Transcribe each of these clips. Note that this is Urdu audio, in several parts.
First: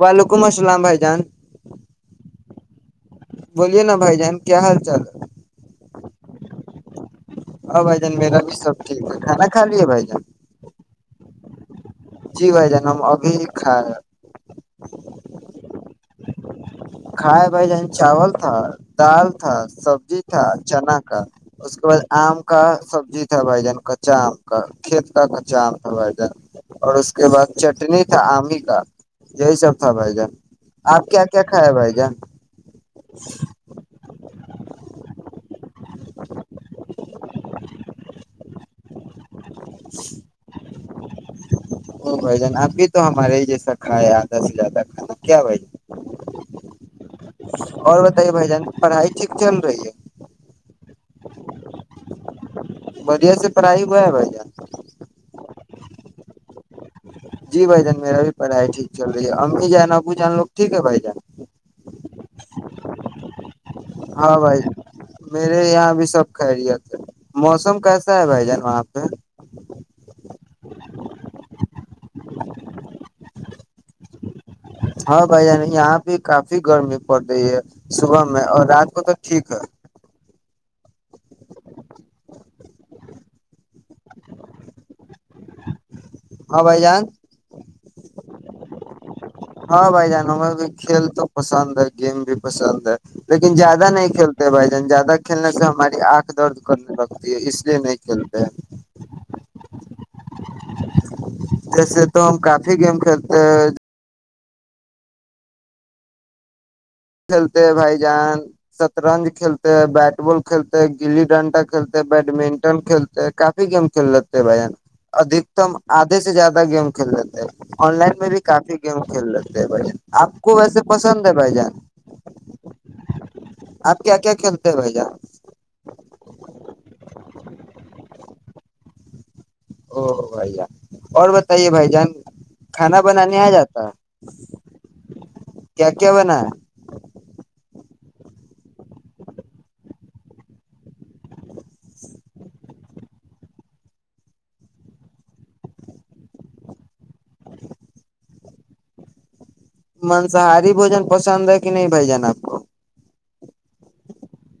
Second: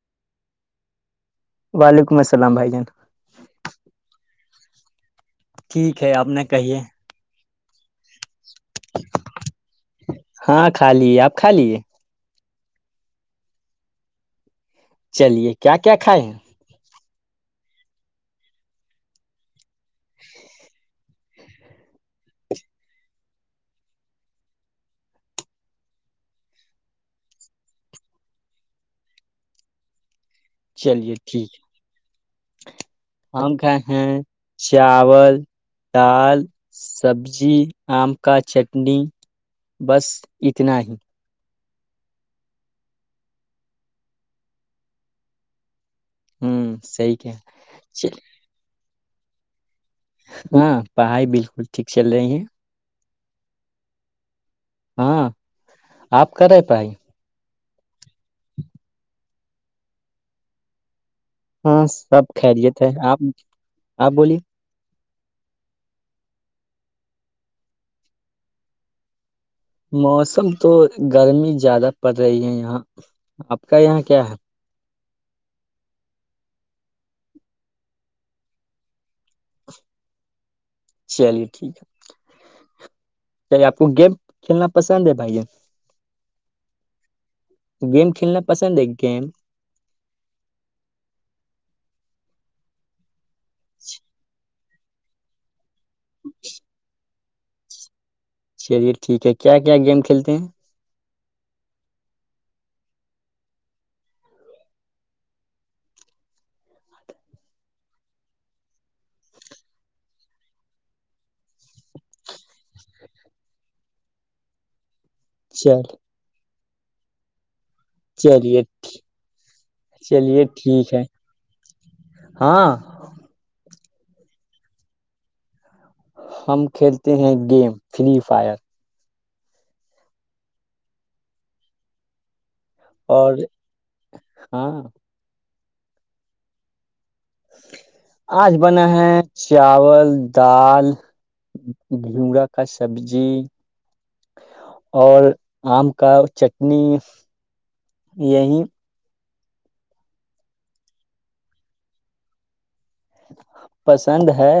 وعلیکم السلام بھائی جان وعلیکم السلام بھائی جان بولیے نا بھائی جان کیا حال چال ہے ٹھیک ہے آپ نے کہیے [unintelligible] ہ ب جن بییرا [unintelligible] سب ٹھیک ہے کھانا کھا لیے بھائی جان [unintelligible] کا لیے آپ کھا لیے [unintelligible] جی بھائی جانام ابھی خار ہے [unintelligible] چلیے کیا کیا کھائے ہیں کائے بھائی ج چاول تھا دال تھا سبزی تھا چنا کا [unintelligible] اس کے بعد آم کا سبزی تھا بھائی جان کچا آم کا کھیت کا کچا آم تھا بھائی جان اور اس کے بعد چٹنی تھا آم ہی کا یہی سب تھا بھائی جان آپ چلیے کیا کیا ٹھیک کھائے بھائی جان [unintelligible] ہم ک ہیں چاول [unintelligible] دال سبزی آم کا چٹنی بس اتنا ہی [unintelligible] وہ بھائی جان ابھی تو ہمارے ہی جیسا کھائے آدھا سے زیادہ کھانا کیا بھائی جان ہوں سی کیا اور [unintelligible] بتائیے بھائی جان پڑھائی ٹھیک چل رہی ہے [unintelligible] ہاں پڑھائی بالکل ٹھیک چل رہی ہے بڑیا سے پرڑھائی ہو ہے بھائی ج ہاں آپ کرے پھائی [unintelligible] جی بھائی جان میرا بھی پڑھائی ٹھیک چل رہی ہے امی جانا ابو جان لوگ ٹھیک ہے بھائی جان [unintelligible] ہاں سب خیریت ہے آپ آپ ہاں بولیے [unintelligible] بھائی میرے یہاں بھی سب خیریت ہے موسم کیسا ہے بھائی جان وہاں پہ موسم [unintelligible] تو گرمی زیادہ پڑ رہی ہے یہاں آپ کا یہاں کیا ہے [unintelligible] ہاں بھائی یہاں پہ کافی گرمی پڑ رہی ہے صبح میں اور رات کو تو ٹھیک ہے چلیے ٹھیک ہے چلیے آپ [unintelligible] وہ گیم کھیلنا پسند ہے بھائی [unintelligible] ہاں بھائی جان گیم کھیلنا [unintelligible] پسند ایک گیم [unintelligible] ہاں بھائی جانو ہمیں بھی کھیل تو پسند ہے گیم بھی پسند ہے لیکن زیادہ نہیں کھیلتے بھائی [unintelligible] ن زیادہ کھیلنے سے ہمارے [unintelligible] آنکھ درد کرنے لگتا [unintelligible] تی اس لیے نہیں کل شریر ٹھیک ہے [unintelligible] کیا کیا گیم کھیلتے ہیں [unintelligible] جیسے تو ہم کافی گیم کھیلتے ہیں [unintelligible] کھیلتے ہیں بھائی جان شطرنج کھیلتے بیٹ بال کھیلتے گلی ڈنڈا کھیلتے بیڈمنٹن کھیلتے کافی گیم کھیل لیتے بھائی جان ادھکتم چل آدھے سے زیادہ [unintelligible] گیم کھیل جاتا ہیں [unintelligible] آن لائن میں بھی چلیے کافی گیم کھیل لیتے ہیں بھائی جان آپ چلیے کو ویسے ٹھیک پسند ہے بھائی جان [unintelligible] ہاں [unintelligible] آپ کیا کیا کھیلتے ہیں بھائی جان [unintelligible] ہم کھیلتے ہیں گیم فری فائر او بھائی جان اور بتائیے بھائی جان [unintelligible] کھانا اور بنانے آ جاتا ہاں [unintelligible] کیا کیا ہوناا ہے [unintelligible] آج بنا ہے چاول دال گھیورا کا سبزی اور آم کا چٹنی یہی [unintelligible] مانساہاری بوجن پسند ہے کہ نہیں بھائی جان آپ کو پسند ہے [unintelligible] ہے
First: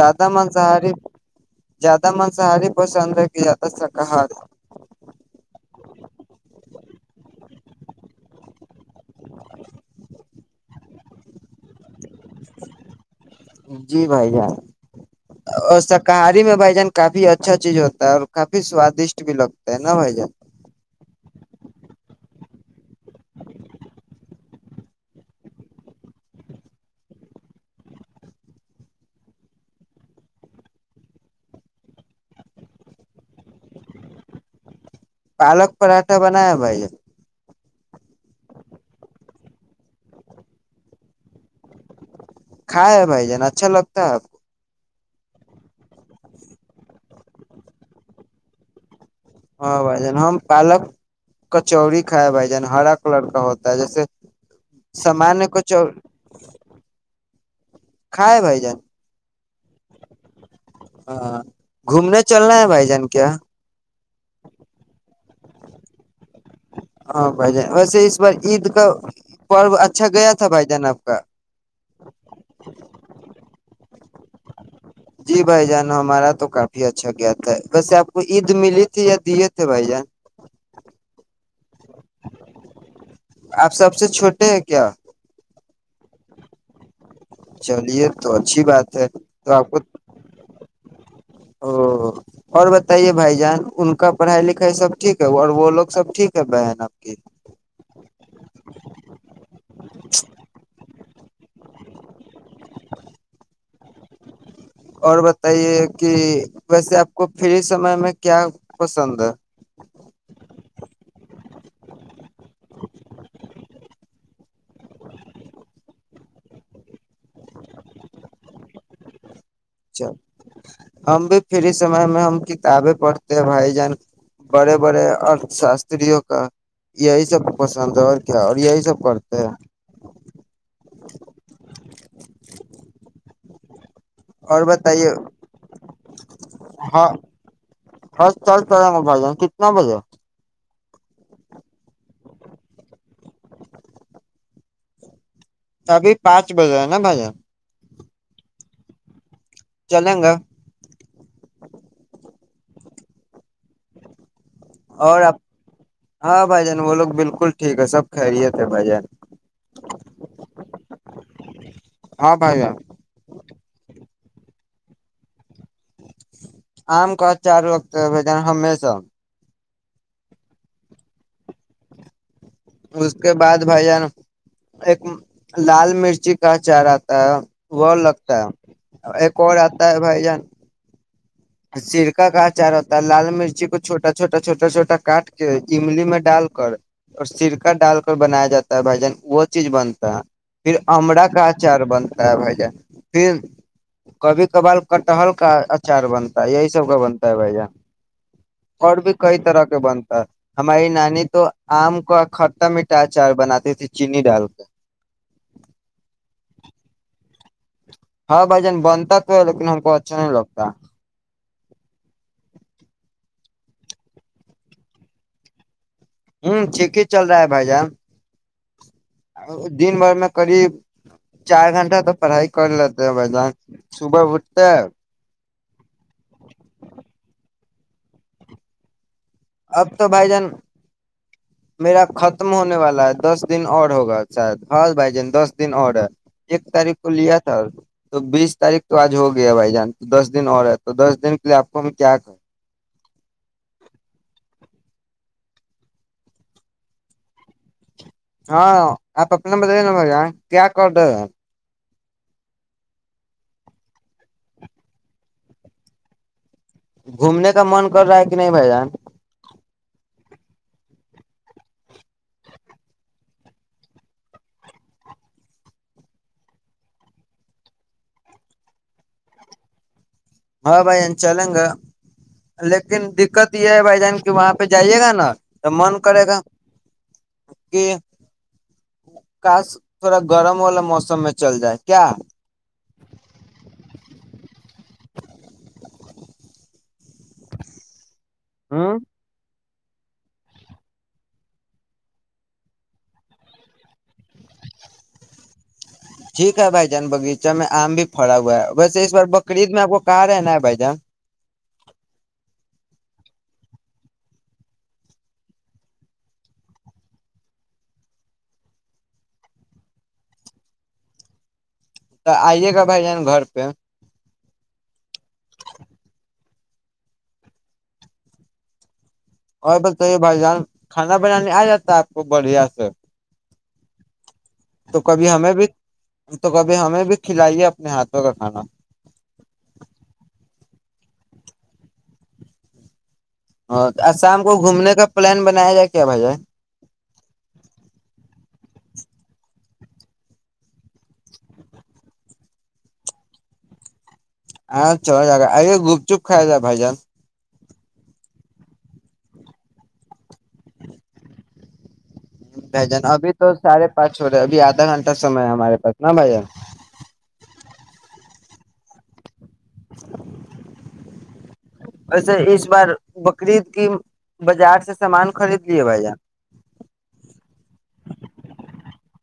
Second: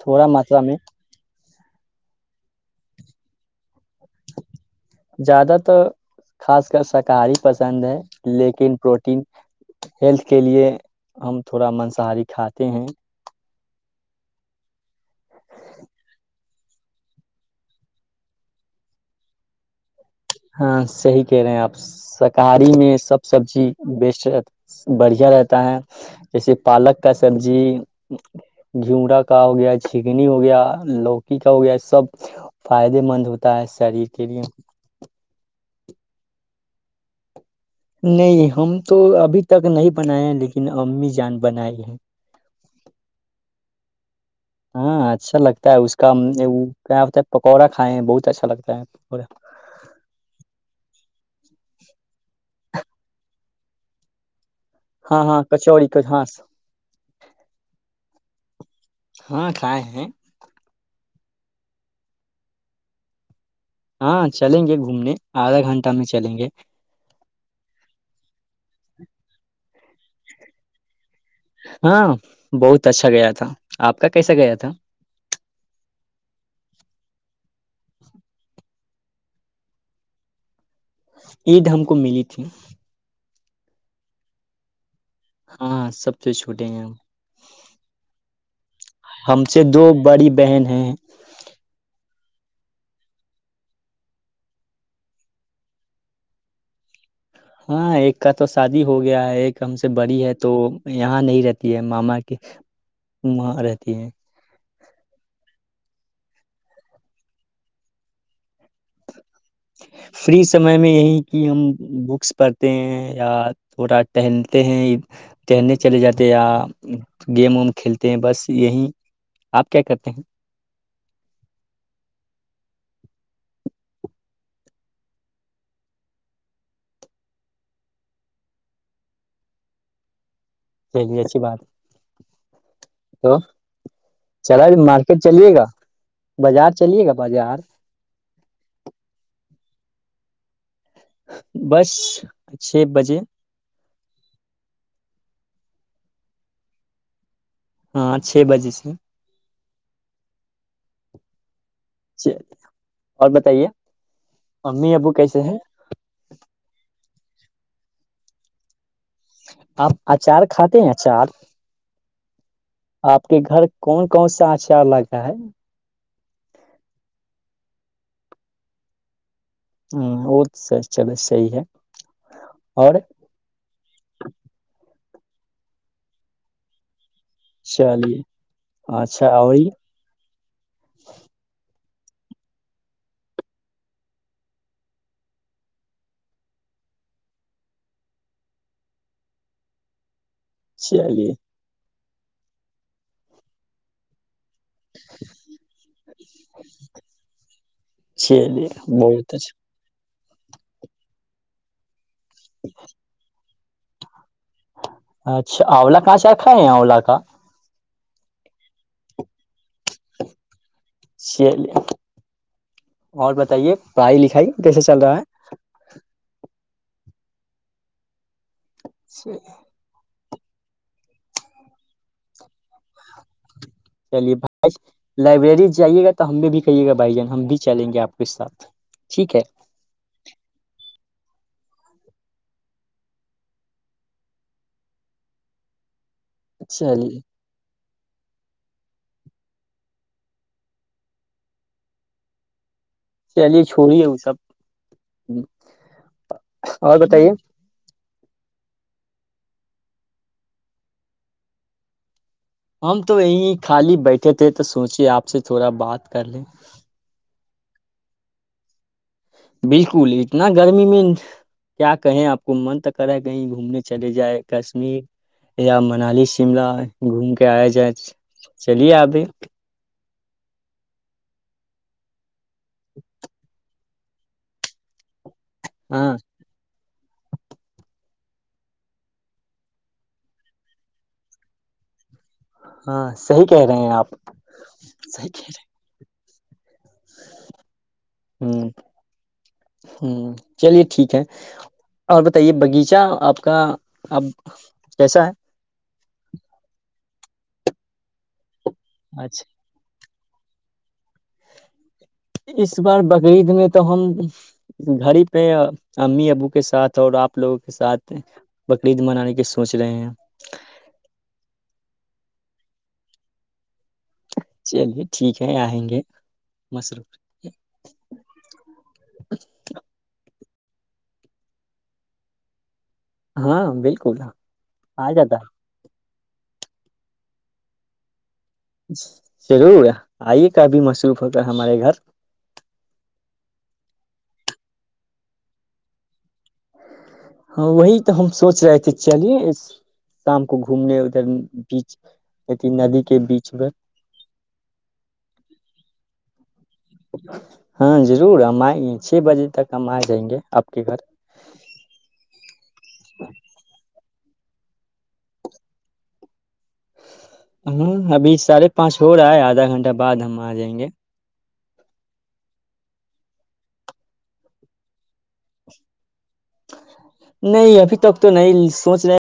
تھوڑا ماترا میں [unintelligible] مانساہاری زیادہ منساہاری پش اندر کہ زیادہ س زیادہ تو خاص [unintelligible] کا شاکاہاری پسند ہے لیکن پروٹین ہیلتھ کے لیے ہم تھوڑا مانساہاری کھاتے ہیں [unintelligible] جی بھائی جان اور شاکاہاری میں بھائی جان کافی اچھا چیز ہوتا ہے اور کافی سوادشٹ بھی لگتا ہے نا بھائی جان [unintelligible] ہاں صحی کہہ رہے ہیں آپ شاکاہاری میں سب سبزی بیسٹ بڑھیا رہتا ہے جیسے پالک کا سبزی گھیورا کا ہو گیا جگنی ہو گیا لوکی کا ہو گیا سب فائدے مند ہوتا ہے شریر کے لیے [unintelligible] پالک پراٹھا بنایا بھائی [unintelligible] نہیں ہم تو ابھی تک نہیں بنائے لیکن امی جان بنائی ہے کھا ہے بھائی جان اچھا لگتا ہے آپ کو ہاں اچھا لگتا ہے اس کا کیا ہوتا ہے پکوڑا کھائے ہیں بہت اچھا لگتا ہے [unintelligible] ہاں بھائی جان ہماں پالک [unintelligible] کچی کھائے بھائی جان ہرا کلر کا ہوتا ہے جیسے ہاں سامان ہاں کو چ کچوڑی ہاں کھائے بھائی جان [unintelligible] ہاں کھائے ہیں [unintelligible] ہاں گھومنا چلنا ہے بھائی جان کیااں ہاں چلیں گے گھومنے آدھا گھنٹہ میں چلیں گے [unintelligible] ہاں بھائی جان ویسے اس بار عید کا پرو اچھا گیا تھا بھائی جان آپ کا ہاں بہت [unintelligible] اچھا گیا تھا آپ کا کیسا گیا تھا [unintelligible] جی بھائی جان ہمارا تو کافی اچھا گ تھا ہے ویسے آپ کو عید ملی تھی یا دیے تھے بھائی جان عید ہم کو ملی تھی [unintelligible] آپ سب سے چھوٹے ہیں کیا ہاں سب سے چھوٹے ہیں ہم چلیے تو اچھی بات ہے ہم تو سے آپ کو دو بڑی بہن ہیں او اور بتائیے بھائی جان ان کا پڑھائی لکھائی سب ٹھیک ہے اور وہ لوگ سب ٹھیک ہے بہن اب ہاں ایک کا تو شادی ہو گیا ہے ایک ہم سے بڑی ہے تو یہاں نہیں رہتی ہے ماما [unintelligible] کہ وہاں رہتی [unintelligible] [unintelligible] اور بتائیے کہ ویسے آپ کو فری سمے میں کیا پسند ہے فری سمے میں یہی کہ ہم بکس پڑھتے ہیں یا تھوڑا ٹہلتے ہیں ٹہلنے چلے جاتے یا گیم وم کھیلتے ہیں بس یہی آپ کیا اا کرتے ہیں ہم بھی فری سمے میں ہم کتابیں پڑھتے [unintelligible] تے بھائی جان بڑے بڑے ارتھ شاستریوں کا یہی سب پسند اور کیا اور یہی سب کرتے ہیں [unintelligible] س اچچھی بات [unintelligible] تو [unintelligible] چل اور اب بتائیے مارکیٹ چلیے گا بازار چلیے ہاں گا بازار ن بول [unintelligible] بس چھ بجے [unintelligible] ابھی پانچ بجے ہیں نا بھائی جان ہاں چھ بجے سے [unintelligible] چلیں گا [unintelligible] اور بتائیے [unintelligible] اور آپ کیسے ہیں ہاں بھائی جان وہ لوگ بالکل [unintelligible] بالکل ٹھیک ہے سب خھریے تھے بجن [unintelligible] آپ اچار کھاتے ہیں اچار ہاں بھائی جان آپ کے گھر کون کون سا آچار لگا ہے [unintelligible] آم کا چار وقت ہے ب ج ہمیشہ ہ وہ اچھا بس صحی ہے اور اس کے بعد بھائی جان ایک لال مرچی کا چارہ وہ چلیے لگتا ہے اچھا ایک اور یہ آتا ہے بھائی جان [unintelligible] سرکا کا اچار ہوتا ہے لال مرچی کو چھوٹا چھوٹا چھوٹا چھوٹا کاٹ کے املی میں ڈال کر اور سرکا ڈال کر بنایا جاتا ہے بھائی جان وہ چیز بنتا ہے پھر امڑا چلیے کا اچار بند خ جائے پھر کبھی کبار کٹحل کا اچار [unintelligible] یہی سب کا بنتا ہے بھ چلیے اور بھی بہت کئی طرح اچھا کے بنتا [unintelligible] ہماری نانی تو آم کا کھٹٹا مٹھا ا چاار بناتیے چینی ڈال [unintelligible] اچھا آولا کہاںچ آکھا آولہ کا تھا [unintelligible] ہاں بھائی جان بنتا تو ہے لیکن ہم کو اچھا نہیں لگتا چلی اور بتائیے پڑھائی لکھائی کیسا چل رہا ہے ہوں ٹھیک ہی چل رہا ہے بھائی جان [unintelligible] ہے دن بھر میں [unintelligible] قریب چار گھنٹہ تو پڑھائی کر لیتے ہیں بھ جان صبح چلیے اٹھتے بھائی ہیں لائبریری جائیے گا تو ہم بھی کہیے گا بھائی جان ہم بھی چلیں گے آپ کے ساتھ ٹھیک ہے اب تو بھائی جان میرا ختم ہونے والا ہے دس دن اور ہوگا شاید ہاں بھائی جان دس دن اور ہے ایک تاریخ کو چلیے لیا تھا تو بیس تاریخ تو آج ہو گیا ہے بھائی جان دس دن اور ہے تو دس دن کے لیے آپ کو ہم کیا کہ چلیے چھوڑیے وہ سب اور بتائیے ہاں آپ اپنا ن بتے ن مے کیا کرڈر ہے ہم تو یہیں خالی بیٹھے تھے تو سوچے آپ سے تھوڑا بات کر لیں گھومنے کا من کر رہا ہے کہ نہیں بھائی جان بالکل اتنا گرمی میں کیا کہیں آپ کو من تو کرا کہیں گھومنے چلے جائے کشمیر یا منالی شملہ گھوم کے آیا جائے چلیے ابھی ہاں بھائی چلیں گا لیکن دقت یہ ہے بھائی جان کے وہاں پہ جائیے گا نا تو من ہاں کرے گا کہ کاش تھوڑا گرم والا موسم میں چل جائے کیا ہاں صحیح کہہ رہے ہیں آپ جکرے ہ ہوں ہ چلیے ٹھیک ہے اور بتائیے باغیچہ آپ کا اب کیسا ہے ٹھیک ہے بھائی جان بغیچہ میں آم بھی پڑا ہوا ہے ویسے اس بار بکرعید میں آپ کو کار ہےنا بائ جا اس بار بقرعید میں تو ہم گھر ہی پہ امی ابو کے ساتھ اور آپ لوگوں کے ساتھ بقرعید منانے کے سوچ رہے ہیں تو آئیے گا بھائی جان گھر پہ چلیے ٹھیک ہے آئیں گے مصروف اور بتائیے بھائی جان کھانا بنانے آ جاتا ہے آپ کو بڑھیا سے ہاں بالکل ہاں آ جاتا ہم تو کبھی ہمیں بھی کھلائیے اپنے ہاتھوں کا کھانا شرو ہوا آئیے کابھی مشروف ہوتا ہمارے گھر ہاں شام کو گھومنے کا پلان بنایا جائے کیا بھائیائی ہاں وہی تو ہم سوچ رہے تھے چلیے شام کو گھومنے ادھر بیچتی ندی کے بیچ ب کائے جا بھ جان ہاں ضرور ہم آئے چھ بجے تک ہم آ جائیں گے آپ کے گھر جان ابھی تو ساھے پانچ [unintelligible] چھو رہے اب آدھا گھنٹہم ہے ہمارے پس نا بھائی [unintelligible] ہاں ابھی ساھے پانچ ہو رہا ہے آج آدھا گھنٹہ بعد ہم آ جائیں گے [unintelligible] ایسے اس بار بکریید کی بازار سے سامان خرید لیے بھائی نہیں ابھی تک تو نہیں سوچ رہے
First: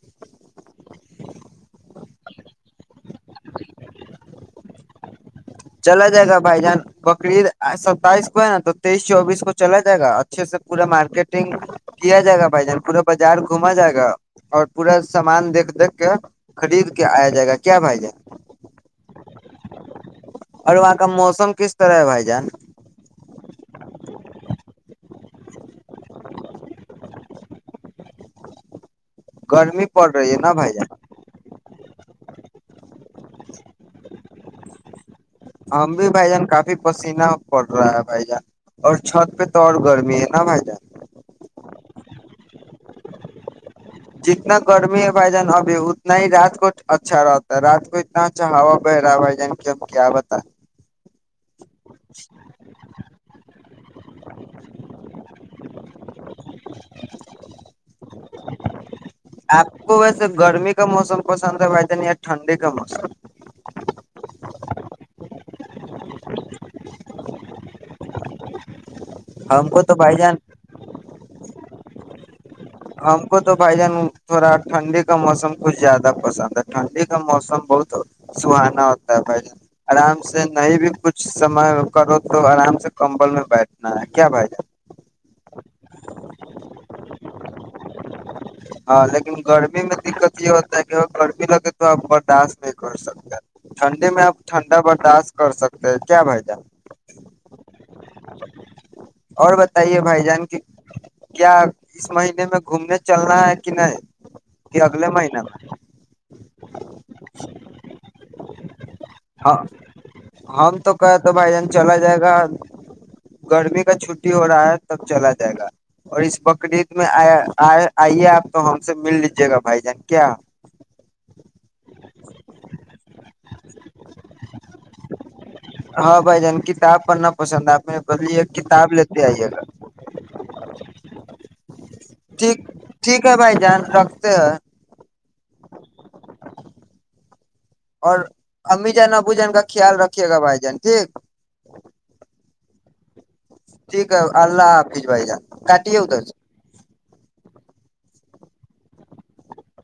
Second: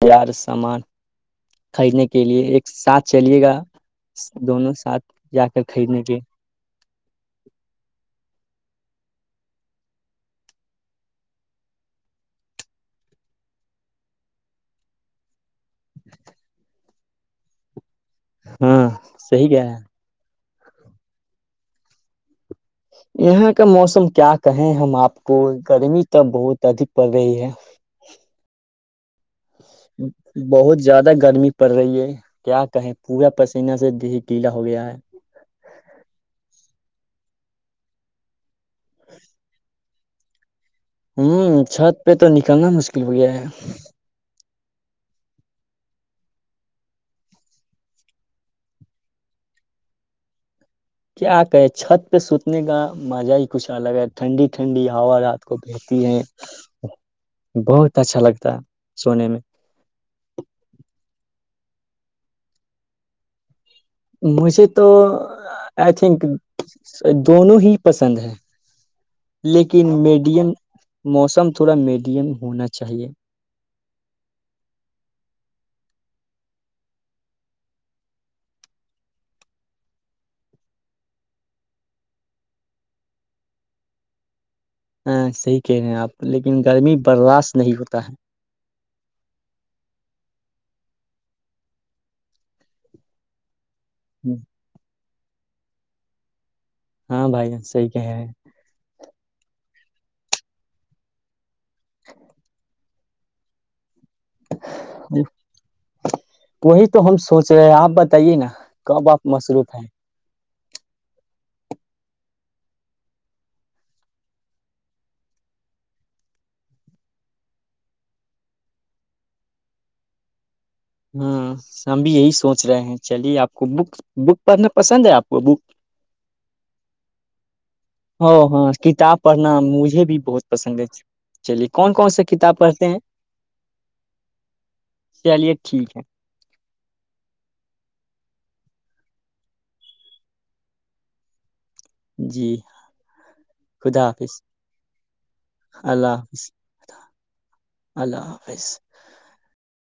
تیار سامان خریدنے کے لیے ایک ساتھ چلیے گا دونوں ساتھ [unintelligible] خریدنے چلا کے جائے گا بھائی جان بقرریید ستائیس نا تو تیئیس چوبیس کو چلا جائے گا اچھے سے پورا مارکیٹنگ کیا جائے گا بھائی جان پورا بازار گھوما جائے گا اور پورا سامان دیکھ [unintelligible] اک خلید [unintelligible] آیا جائے گا کیا بھائی ج [unintelligible] ہاں صی کیا ہے [unintelligible] اور وہاں کا موسم کس طرح ہے بھائی جان یہاں کا موسم کیا کہیں ہم آپ کو گرمی تو بہت ادک پڑ رہی ہے گرمی پڑ رہی ہے نا بھائی بہت جان زیادہ گرمی پڑ رہی ہے کیا کہیں پورا پسینہ سے د کیلا ہو گیا ہے [unintelligible] ہم بھی بھائی جان کافی پسینہ پڑ رہا ہے بھائی جان اور چھت پہ تو اور گرمی ہے نا بھائی جان [unintelligible] ہوں چھت پہ تو نکلنا مشکل ہو گیا ہے جتنا گرمی ہے بھائی جان ابھی اتنا ہی رات کو اچھا رہتا ہے رات کو اتنا اچھا ہا بہ رہا ہے بھائی جانب کیا بتا کیا کہے چھت پہ سوتنے کا مزہ ہی کیا کچھ الگ ہے ٹھنڈی ٹھنڈی ہوا رات کو بہتی ہے بہت اچھا لگتا ہے سونے میں و نہیں ٹھنڈی کا موسم [unintelligible] مجھے تو آئی تھنک دونوں ہی پسند ہیں ہم کو لیکن تو بھائی جان میڈیم موسم تھوڑا میڈیم ہونا [unintelligible] ہم کو تو بھائی جان تھوڑا ٹھنڈی کا موسم کچھ زیادہ پسند ہے ٹھنڈی کا موسم بہت سہانا ہوتا ہے بھائی ج آرام سے نہیں بھی کچھ سمے کرو تو آرام سے کمبل میں بیٹھنا ہے کیا بھائی جان [unintelligible] ہاں صحیح کہہ رہے ہیں آپ لیکن گرمی بر راش ہاں لیکن گرمی میں دقت [unintelligible] یہ ہوتا ہے کہ گرمی لگے تو آپ برداشت نہیں کر سکتے ٹھنڈے میں اب ہے ٹھنڈا برداشت [unintelligible] کر سکتے ہیں کیا بھائی جان [unintelligible] ہاں بھائی صحی کہہ رہے ہیں [unintelligible] اور بتائیے بھائی جان کی کیا [unintelligible] اس مہینے میں [unintelligible] گھومنے چلنا ہے کہ نہیں [unintelligible] کہ اگلے مہینے میں وہی تو ہم سوچ رہے ہیں آپ بتائیے نا کب آپ ہاں مصروف ہیں [unintelligible] ہم تو کہے تو بھائی جان چلا جائے گا گرمی کا چھٹی ہو رہا ہے تب چلا جائے گا اور اس بقرید میں آیا [unintelligible] آ آئیے آپ تو ہم سے مل لیجیے گا بھائی جان کیا [unintelligible] ہاں ہم بھی یہی سوچ رہے ہیں چلیے آپ کو بک بک پڑھنا پسند ہے آپ کو بک ہاں بھائی جان کتاب پڑھنا پسند ہے آپ نے بدلی ہاں ایک ہاں کتاب لیتے آئیے پڑھنا گا مجھے بھی بہت پسند ہے چلیے کون کون سا کتاب ٹھیک پڑھتے ہیں ٹھیک ہے بھائی دھیان رکھتے ہیں چلیے ٹھیک ہے [unintelligible] اور امی جان ابو جن کا خیال رکھیے گا بھائی جان ٹھیک [unintelligible] جی [unintelligible] ٹھیک ہے حافظ اللہ حافز بھائی جا کاٹی ا ت اللہ حافظ ہفس [unintelligible]